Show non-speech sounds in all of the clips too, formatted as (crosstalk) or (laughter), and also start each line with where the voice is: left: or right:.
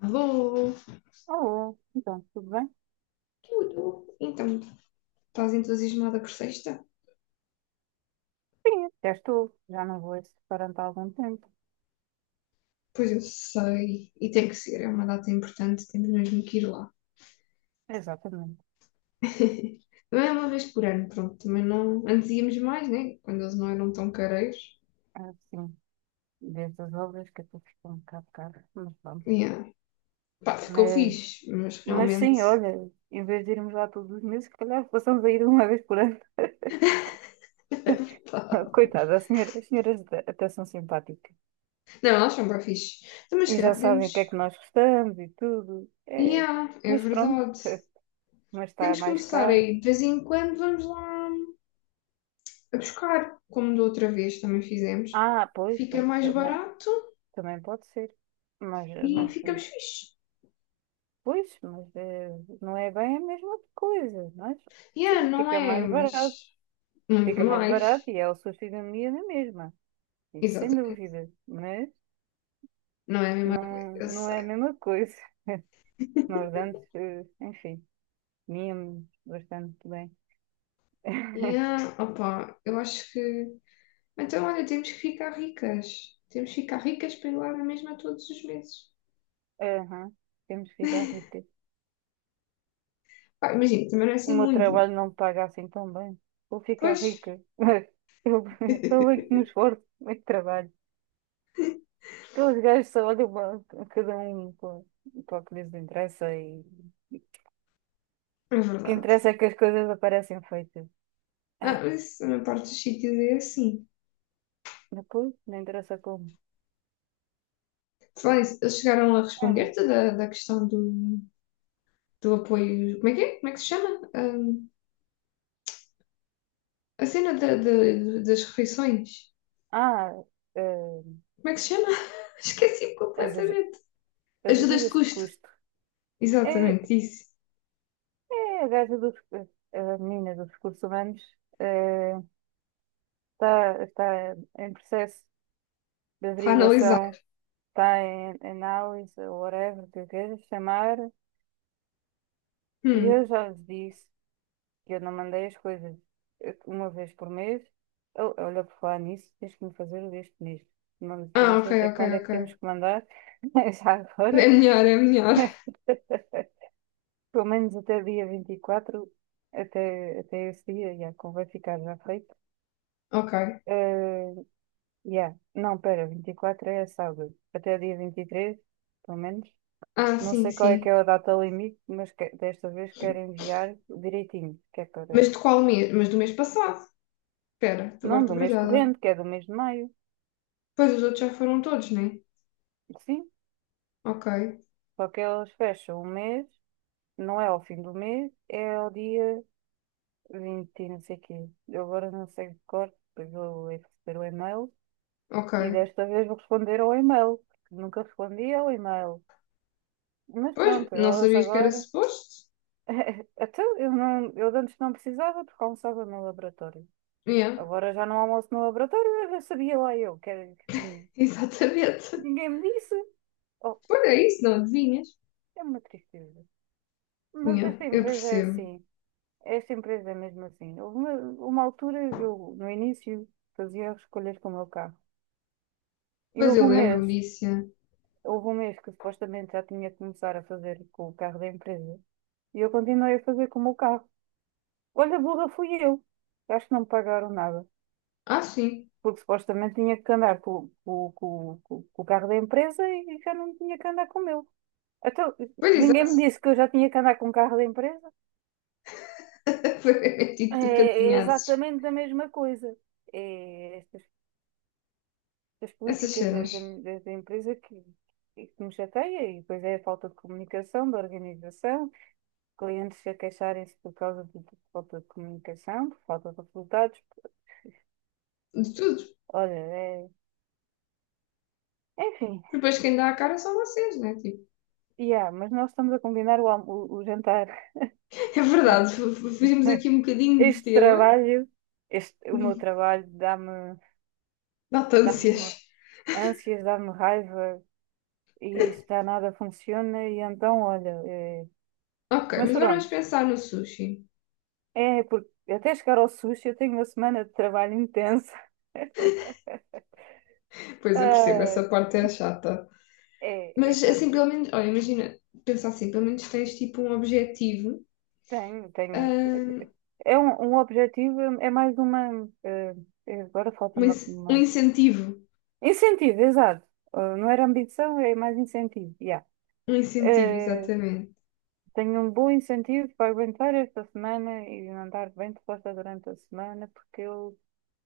left: Alô?
right: Alô, então, tudo bem?
left: Tudo? Então, estás entusiasmada por sexta?
right: Sim, até estou. Já não vou a esse restaurante há algum tempo.
left: Pois eu sei, e tem que ser, é uma data importante, temos mesmo que ir lá.
right: Exatamente.
left: (laughs) Não é uma vez por ano, pronto, também não. Antes íamos mais, né? Quando eles não eram tão careiros.
right: Assim, desde as obras que até ficou um bocado caro, mas pronto.
left: Yeah. Pá, ficou
right: Mas,
left: fixe, mas
right: mas
left: realmente.
right: sim, olha, em vez de irmos lá todos os meses, se calhar possamos ir uma vez por ano. (laughs)
left: Pá.
right: Coitada, as senhoras até são simpáticas.
left: Não, eles são bem fixe. Então, mas se
right: E já
left: calhar
right: sabem o que é
left: podemos.
right: que nós gostamos e tudo. É,
left: Yeah, é
right: mas pronto,
left: verdade.
right: (laughs) mas está
left: Temos que
right: mais
left: começar
right: caro.
left: aí. De vez em quando vamos lá a buscar, como da outra vez também fizemos.
right: Ah, pois,
left: Fica
right: pois,
left: mais barato
right: também pode ser. Mas,
left: e
right: mas
left: ficamos fixe.
right: pois, mas não é bem a mesma coisa, mas
left: Yeah,
right: sim,
left: não
right: fica
left: é,
right: mais barato.
left: mas muito
right: Fica mais
left: mais.
right: barato e é o sushi da minha na mesma. Isso sem
left: Exatamente.
right: dúvida. Mas
left: Não é a mesma coisa,
right: não,
left: eu
right: não é a
left: sei.
right: mesma coisa. (laughs) Nós antes, enfim, comíamos bastante bem. (laughs)
left: Yeah, opa, eu acho que. Então, olha, temos que ficar ricas. Temos que ficar ricas para ir lá na mesma todos os meses.
right: Aham, temos que ficar ricas.
left: Pá, imagina, também não é
right: O
left: assim
right: meu
left: muito.
right: trabalho não me paga assim tão bem. Vou ficar
left: Pois.
right: rica. (laughs) Eu, eu é que
left: (laughs)
right: me esforço, eu é que trabalho. Aqueles gajos só olham para cada um para o que lhes interessa e
left: É
right: o que
left: verdade.
right: interessa é que as coisas aparecem feitas.
left: Ah,
right: Ah,
left: mas isso, a maior parte dos sítios é assim.
right: depois, não interessa como.
left: Falar nisso, eles chegaram a
right: Ah,
left: responder-te da questão do apoio? Como é que é? Como é que se chama? Ah, a cena das refeições.
right: ah, eh,
left: Como é que se chama? (laughs) Esqueci
right: as, aju-
left: completamente.
right: as
left: Ajudas de
right: ajudas de
left: custo.
right: custo. É,
left: Exatamente, isso.
right: é a gaja dos, a menina dos recursos humanos, eh, está em processo de
left: Está a analisar.
right: averiguação, está em análise, ou whatever que eu queira chamar, e
left: Hum.
right: eu já lhes disse eu não mandei as coisas, uma vez por mês. Oh, olha, por falar nisso, tens que me fazer o deste mês. Não, que eu
left: Ah,
right: não
left: ok,
right: sei até
left: ok,
right: quando é que
left: ok.
right: temos que mandar, (laughs) mas já
left: É
right: agora.
left: melhor, é melhor. (laughs)
right: (laughs) Pelo menos até dia 24, até esse dia, já, como vai ficar já feito.
left: Ok.
right: Eh, yeah. Não, pera, 24 é sábado. Até dia 23, pelo menos.
left: Ah,
right: Não
left: sim,
right: sei qual é que é
left: sim.
right: a data limite, mas que desta vez quero enviar direitinho, que é para.
left: Mas de qual mês? Mas do mês passado. Espera,
right: Não,
left: agora estou
right: do mês
left: baralhada.
right: corrente, que é do mês de maio.
left: Pois os outros já foram todos, né?
right: Sim,
left: Ok,
right: só que eles fecham o mês, não é ao fim do mês, é ao dia 20 e não sei quê. Eu agora não sei de cor, depois vou receber o e-mail
left: ok.
right: e desta vez vou responder ao e-mail, porque nunca respondi ao e-mail. Mas
left: Pois,
right: pronto,
left: não
right: elas
left: sabias que era
right: agora.
left: suposto?
right: (laughs) Até eu, não, eu de antes não precisava porque almoçava no laboratório.
left: Yeah,
right: Agora já não almoço no laboratório, eu sabia lá eu que era que tinha.
left: (laughs) exatamente.
right: Ninguém me disse. Oh,
left: Pois é isso, não adivinhas?
right: é uma tristeza. Mas esta
left: Yeah, eu
right: empresa é
left: percebo.
right: assim. Essa empresa é mesmo assim. Houve uma, altura, eu no início fazia escolhas com o meu carro. E
left: Pois eu lembro-me disso. Yeah.
right: houve um mês que supostamente já tinha que começar a fazer com o carro da empresa. E eu continuei a fazer com o meu carro. Olha, burra fui eu. Acho que não me pagaram nada.
left: Ah, sim.
right: Porque supostamente tinha que andar com o carro da empresa e já não tinha que andar com o meu. Então,
left: Pois
right: ninguém
left: exato.
right: me disse que eu já tinha que andar com o carro da empresa.
left: (laughs) Foi tipo
right: É
left: tu que
right: é
left: adivinhasses
right: exatamente a mesma coisa. É, estas das
left: essas
right: políticas
left: cenas
right: empresa que me chateia, e depois é a falta de comunicação, de organização, clientes a queixarem-se por causa de falta de comunicação, por falta de resultados.
left: de tudo.
right: Olha, é, enfim,
left: Depois quem dá a cara são vocês, né? Tipo,
right: yeah, mas nós estamos a combinar o, o jantar.
left: (laughs) é verdade, fugimos aqui
right: (laughs)
left: um bocadinho de
right: Este
left: tema.
right: trabalho, o meu
left: (laughs)
right: trabalho,
left: Batâncias.
right: dá-me ânsias, dá-me raiva e isto já nada funciona, e então, olha, é,
left: Ok,
right: mas
left: mas agora vamos
right: pronto.
left: pensar no sushi.
right: É, porque até chegar ao sushi eu tenho uma semana de trabalho intensa. (laughs)
left: Pois eu percebo,
right: Ah,
left: essa parte é chata.
right: é, é
left: Mas assim,
right: chato.
left: pelo menos, olha, imagina, pensar assim, pelo menos tens tipo um objetivo,
right: Tenho, tenho.
left: ahm,
right: É um objetivo, é mais uma. Agora falta
left: um
right: uma-
left: incentivo.
right: incentivo, exato. Ah, não era ambição, é mais incentivo. Yeah.
left: Um incentivo,
right: Eh,
left: exatamente.
right: tenho um bom incentivo para aguentar esta semana e andar bem disposta durante a semana, porque eu,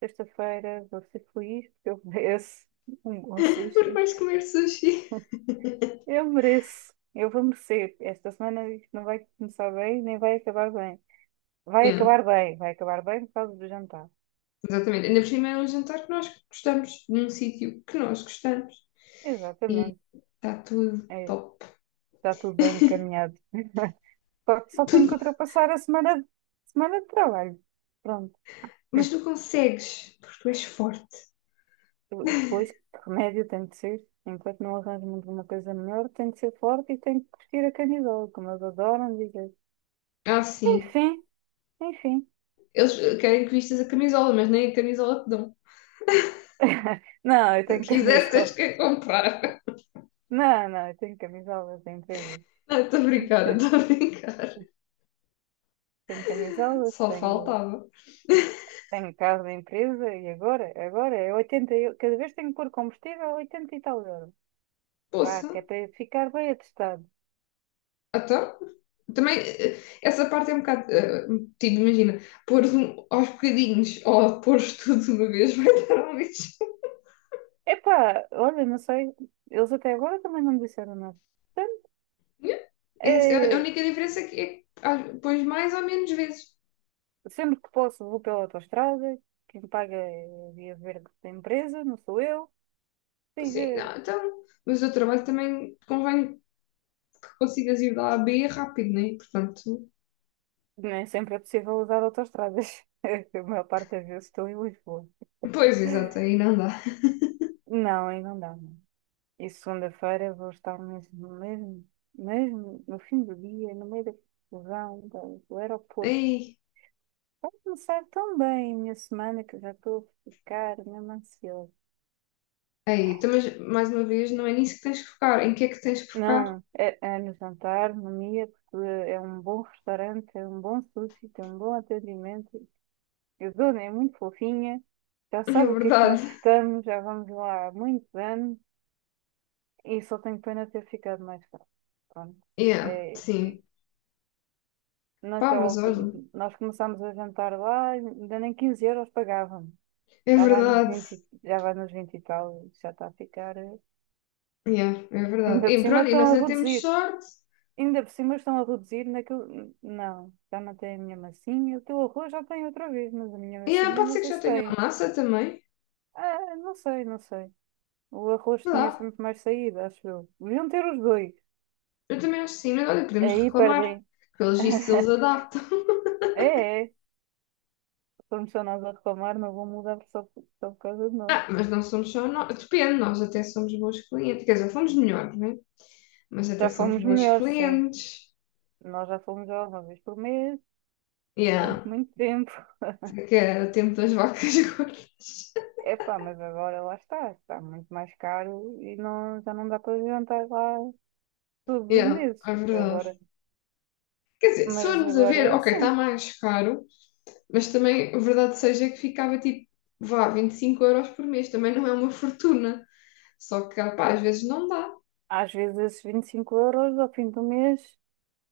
right: sexta-feira, vou ser feliz, porque eu (laughs) mereço um bom
left: (laughs) Porque
right: sushi.
left: vais comer sushi.
right: Eu mereço. Eu vou merecer. Esta semana isto não vai começar bem, nem vai acabar bem. Vai
left: Yeah.
right: acabar bem, vai acabar bem por causa do jantar.
left: Exatamente. Ainda por cima é um jantar que nós gostamos, num sítio que nós gostamos. E
right: Exatamente.
left: está tudo
right: É,
left: top.
right: está tudo bem encaminhado. Só tenho que
left: Tudo.
right: ultrapassar a semana, semana de trabalho. Pronto.
left: Mas tu consegues, porque tu és forte.
right: Depois, que remédio tem de ser. Enquanto não arranjo muito uma coisa melhor, tem de ser forte e tem que vestir a camisola, como eles adoram dizer.
left: Ah, sim.
right: Enfim, enfim.
left: Eles querem que vistas a camisola, mas nem a camisola te dão.
right: (laughs) Não, eu
left: Se
right: tenho
left: quiseres,
right: camisola.
left: tens que a comprar.
right: Não, não, eu tenho camisolas da empresa.
left: (laughs) Não, estou a brincar,
right: (laughs)
left: estou a brincar.
right: Tenho camisolas,
left: Só
right: tenho,
left: faltava.
right: tenho carro da empresa e agora, agora é 80 eu, cada vez tenho que pôr combustível a 80 e tal euros. Vá,
left: Poça,
right: que é para ficar bem atestado.
left: então. Também, essa parte é um bocado. Tipo, imagina, pôr um, aos bocadinhos ou pôr tudo de uma vez (laughs) vai dar um lixo.
right: Epá, olha, não sei, eles até agora também não me disseram nada. Portanto,
left: Yeah. A
right: é,
left: única diferença é que pões mais ou menos vezes.
right: sempre que posso vou pela autoestrada, quem paga é a via verde da empresa, não sou eu.
left: Assim,
right: Diga,
left: então, mas o trabalho também convém que consigas ir da A a B rápido, né? Portanto,
right: nem sempre é possível usar autoestradas, (laughs) a maior parte das vezes estou em Lisboa.
left: pois, exato, aí não dá.
right: Não, aí não dá. E segunda-feira vou estar mesmo, mesmo, mesmo no fim do dia, no meio da confusão do aeroporto.
left: Aí,
right: Vai começar tão bem a minha semana que já estou a ficar mesmo ansiosa.
left: aí, então, mas mais uma vez, não é nisso que tens que focar. Em que é que tens que focar?
right: Não,
left: (laughs)
right: é, é no jantar, no Mia, porque é um bom restaurante, é um bom sushi, tem um bom atendimento. A dona é muito fofinha, já
left: É
right: sabe o que é que
left: verdade.
right: nós gostamos, já vamos lá há muitos anos e só tenho pena de ter ficado mais tarde. Pronto.
left: Yeah,
right: É, é
left: sim. Pá,
right: naquela
left: mas
right: altura,
left: olha,
right: nós começámos a jantar lá, ainda nem 15 euros pagavam.
left: é
right: Já vai nos
left: verdade.
right: 20 e- já vai nos 20 e tal, já está a ficar. Eh.
left: Yeah, é verdade.
right: Ainda por
left: E
right: cima
left: pronto, e nós
right: estão a
left: ainda temos
right: reduzir.
left: sorte.
right: Ainda por cima estão a reduzir naquilo. Não, já não tem a minha massinha. O teu arroz já tem outra vez, mas a minha
left: Yeah,
right: massinha
left: pode
right: não
left: ser que
right: sei
left: já
right: se
left: tenha
right: tem.
left: uma massa também.
right: Ah, não sei, não sei. O arroz
left: Sei
right: tinha
left: lá.
right: sempre mais saída, acho eu. Deviam ter os dois.
left: Eu também acho que sim, mas olha, podemos
right: Aí
left: reclamar.
right: perdem.
left: Pelos vistos eles
right: (laughs)
left: adaptam. (laughs)
right: É, é. Como só nós a reclamar, não vão mudar só por causa de nós.
left: Ah, mas não somos só nós. Depende, nós até somos bons clientes. Quer dizer, fomos melhores, né? Mas até
right: Já
left: somos
right: fomos
left: bons
right: melhores, sim.
left: clientes.
right: Nós já fomos já uma vez por mês, durante
left: Yeah.
right: muito tempo. (laughs)
left: Que é o tempo das vacas (laughs) gordas.
right: Epá, mas agora lá está, está muito mais caro e não, já não dá para jantar lá todos os
left: Yeah,
right: meses.
left: é verdade.
right: Agora,
left: Quer dizer, se
right: mas
left: formos a ver,
right: agora
left: ok, está
right: sim.
left: mais caro, mas também a verdade seja que ficava tipo, vá, 25 € por mês. Também não é uma fortuna. Só que, pá, às vezes não dá.
right: Às vezes esses 25 euros ao fim do mês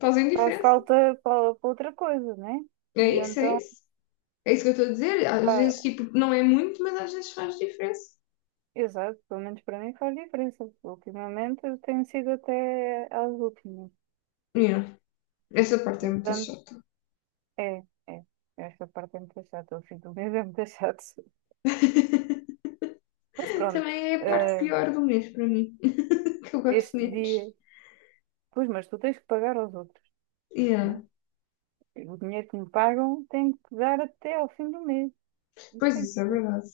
left: Fazem
right: faz
left: diferença.
right: falta para outra coisa, né? E
left: É isso, é
right: então,
left: isso. É isso que eu estou a dizer. Às
right: pá,
left: vezes, tipo, não é muito, mas às vezes faz diferença.
right: exato, pelo menos para mim faz diferença. Ultimamente eu tenho sido até às últimas.
left: Yeah. Essa parte é muito
right: Portanto,
left: chata.
right: é, é. Esta parte é muito chata, o fim do mês é muito (laughs) chato.
left: (laughs)
right: Mas pronto,
left: Também é a parte
right: eh,
left: pior do mês para mim, (laughs) que eu gosto
right: este
left: menos.
right: dia, pois, mas tu tens que pagar aos outros,
left: Yeah.
right: né? O dinheiro que me pagam tem que dar até ao fim do mês. Isso
left: Pois
right: tem que
left: isso, é
right: ser.
left: verdade.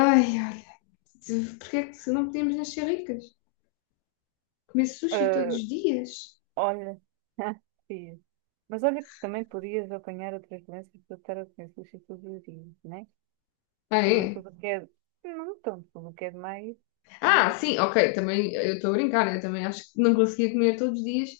left: Ai, olha, porquê é que não podíamos nascer ricas? Comer sushi todos
right: Eh,
left: os dias?
right: olha, (laughs) fiz. Mas olha que também podias apanhar outras doenças para estar a doenças todos os dias, né?
left: Ah,
right: Também
left: é?
right: tudo o que é. Não tanto, tudo o que é demais,
left: Ah,
right: também.
left: sim, ok, também eu estou a brincar, eu também acho que não conseguia comer todos os dias.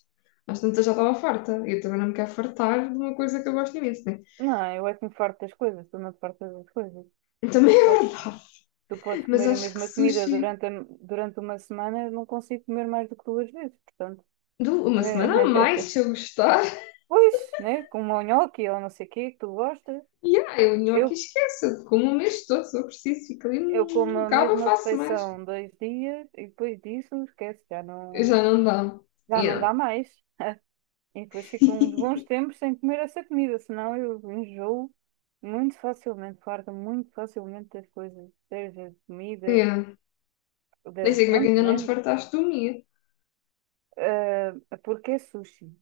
left: Às tantas já estava farta. Eu também não me quero fartar de uma coisa que eu gosto imenso, né?
right: Não, eu é que me farto das coisas, tu não te fartas das coisas.
left: Também
right: Tu
left: é
right: podes,
left: verdade.
right: Tu podes
left: Mas
right: comer a
left: acho que
right: mesma comida
left: sushi
right: durante, durante uma semana, eu não consigo comer mais do que duas vezes. Portanto.
left: dou uma semana a mais
right: Eh,
left: se
right: (laughs)
left: eu gostar.
right: pois, né? Como o nhoque ou não sei o quê que tu gostas.
left: E eu nhoque
right: Eu,
left: esqueço, eu como o mês todo, se eu preciso, fico ali,
right: eu como
left: hum,
right: a
left: acaba,
right: mesma
left: faço mais.
right: refeição 2 dias e depois disso, esquece,
left: Já não dá.
right: já não dá
left: Yeah,
right: mais. (laughs) E depois fico uns bons tempos sem comer essa comida, senão eu enjoo muito facilmente, farto muito facilmente das coisas, das comidas,
left: yeah. Nem
right: da,
left: sei como é que
right: pronto,
left: ainda não
right: né?
left: desfartaste do minha.
right: Ah, porque é sushi.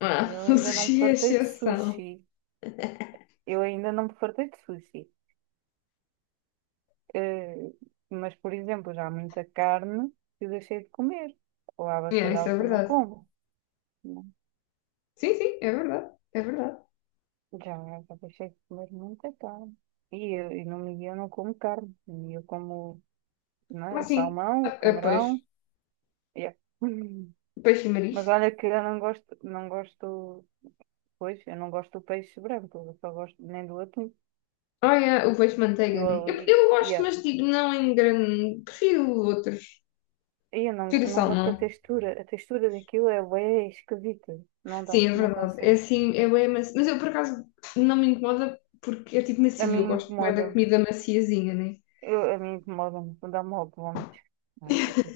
left: Ah,
right: Eu
left: (laughs) o
right: ainda não me
left: sushi é
right: fartei de
left: exceção.
right: sushi. Eu ainda não me fartei de sushi. Eh, mas, por exemplo, já há muita carne que eu deixei de comer. Ou há
left: Yeah, isso
right: bacalhau
left: é
right: que eu não
left: verdade.
right: como. Né?
left: Sim, sim, é verdade. É verdade.
right: Já, já deixei de comer muita carne. E no Miguel eu não como carne. E eu como, não é,
left: Mas
right: o
left: sim,
right: salmão, o
left: é peixe.
right: camarão. Yeah. (laughs)
left: Peixe e
right: Mas
left: marisco.
right: olha que eu não gosto, pois, eu não gosto do peixe branco. Eu só gosto nem do atum.
left: Ah, yeah, o peixe manteiga,
right: Eu
left: né? Eu,
right: ali,
left: eu gosto,
right: yeah.
left: mas digo não em grande. Prefiro outros.
right: E eu
left: Prefiro
right: não gosto da
left: salmão.
right: textura. A textura daquilo é bem esquisita. Não dá,
left: Sim, é
right: não
left: verdade. É
right: consigo.
left: assim, eu é macio. Mas eu por acaso não me incomoda porque é tipo
right: A
left: macio e eu
right: mim
left: gosto bem
right: incomoda.
left: da comida maciazinha, né?
right: A mim incomoda-me, dá-me logo vómitos. Não, não consigo.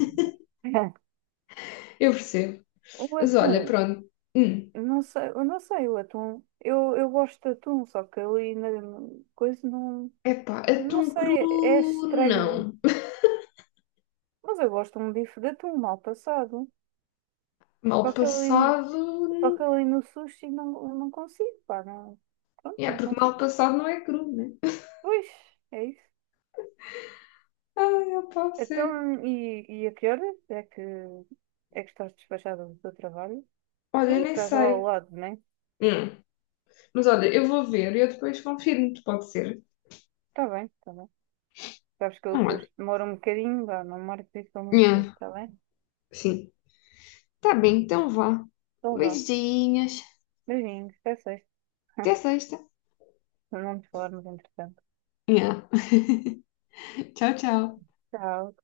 right: (laughs)
left: Eu percebo.
right: O
left: Mas olha,
right: atum,
left: pronto. Hum.
right: não sei, eu não sei, o atum, eu gosto de atum, só que ali na coisa não,
left: Epá,
right: não
left: atum cru
right: sei, é estranho,
left: não.
right: mas eu gosto de um bife de atum mal passado,
left: Mal
right: só que ali, só que
left: passado.
right: ali no sushi não, não consigo, pá, não, pronto,
left: É,
right: não
left: porque mal
right: consigo.
left: passado não é cru, né?
right: Pois, é isso.
left: Ai, opá, sério.
right: Então, e a que horas é que estás despachada do teu trabalho?
left: Olha, eu
right: Tu
left: nem
right: estás lá ao
left: sei.
right: lado, não é?
left: Hum. Mas olha, eu vou ver e eu depois confirmo-te, pode ser.
right: Está bem, está bem. Sabes que eu
left: Não,
right: depois
left: olha.
right: demoro um bocadinho, vá, não marco isso tão muito cedo,
left: Nhã,
right: está bem?
left: sim. Tá bem, então vá.
right: Então vá.
left: Beijinhos.
right: Beijinhos, até sexta.
left: Até
right: (laughs)
left: sexta.
right: Não nos falarmos entretanto.
left: Nhã. Tchau, tchau.
right: Tchau.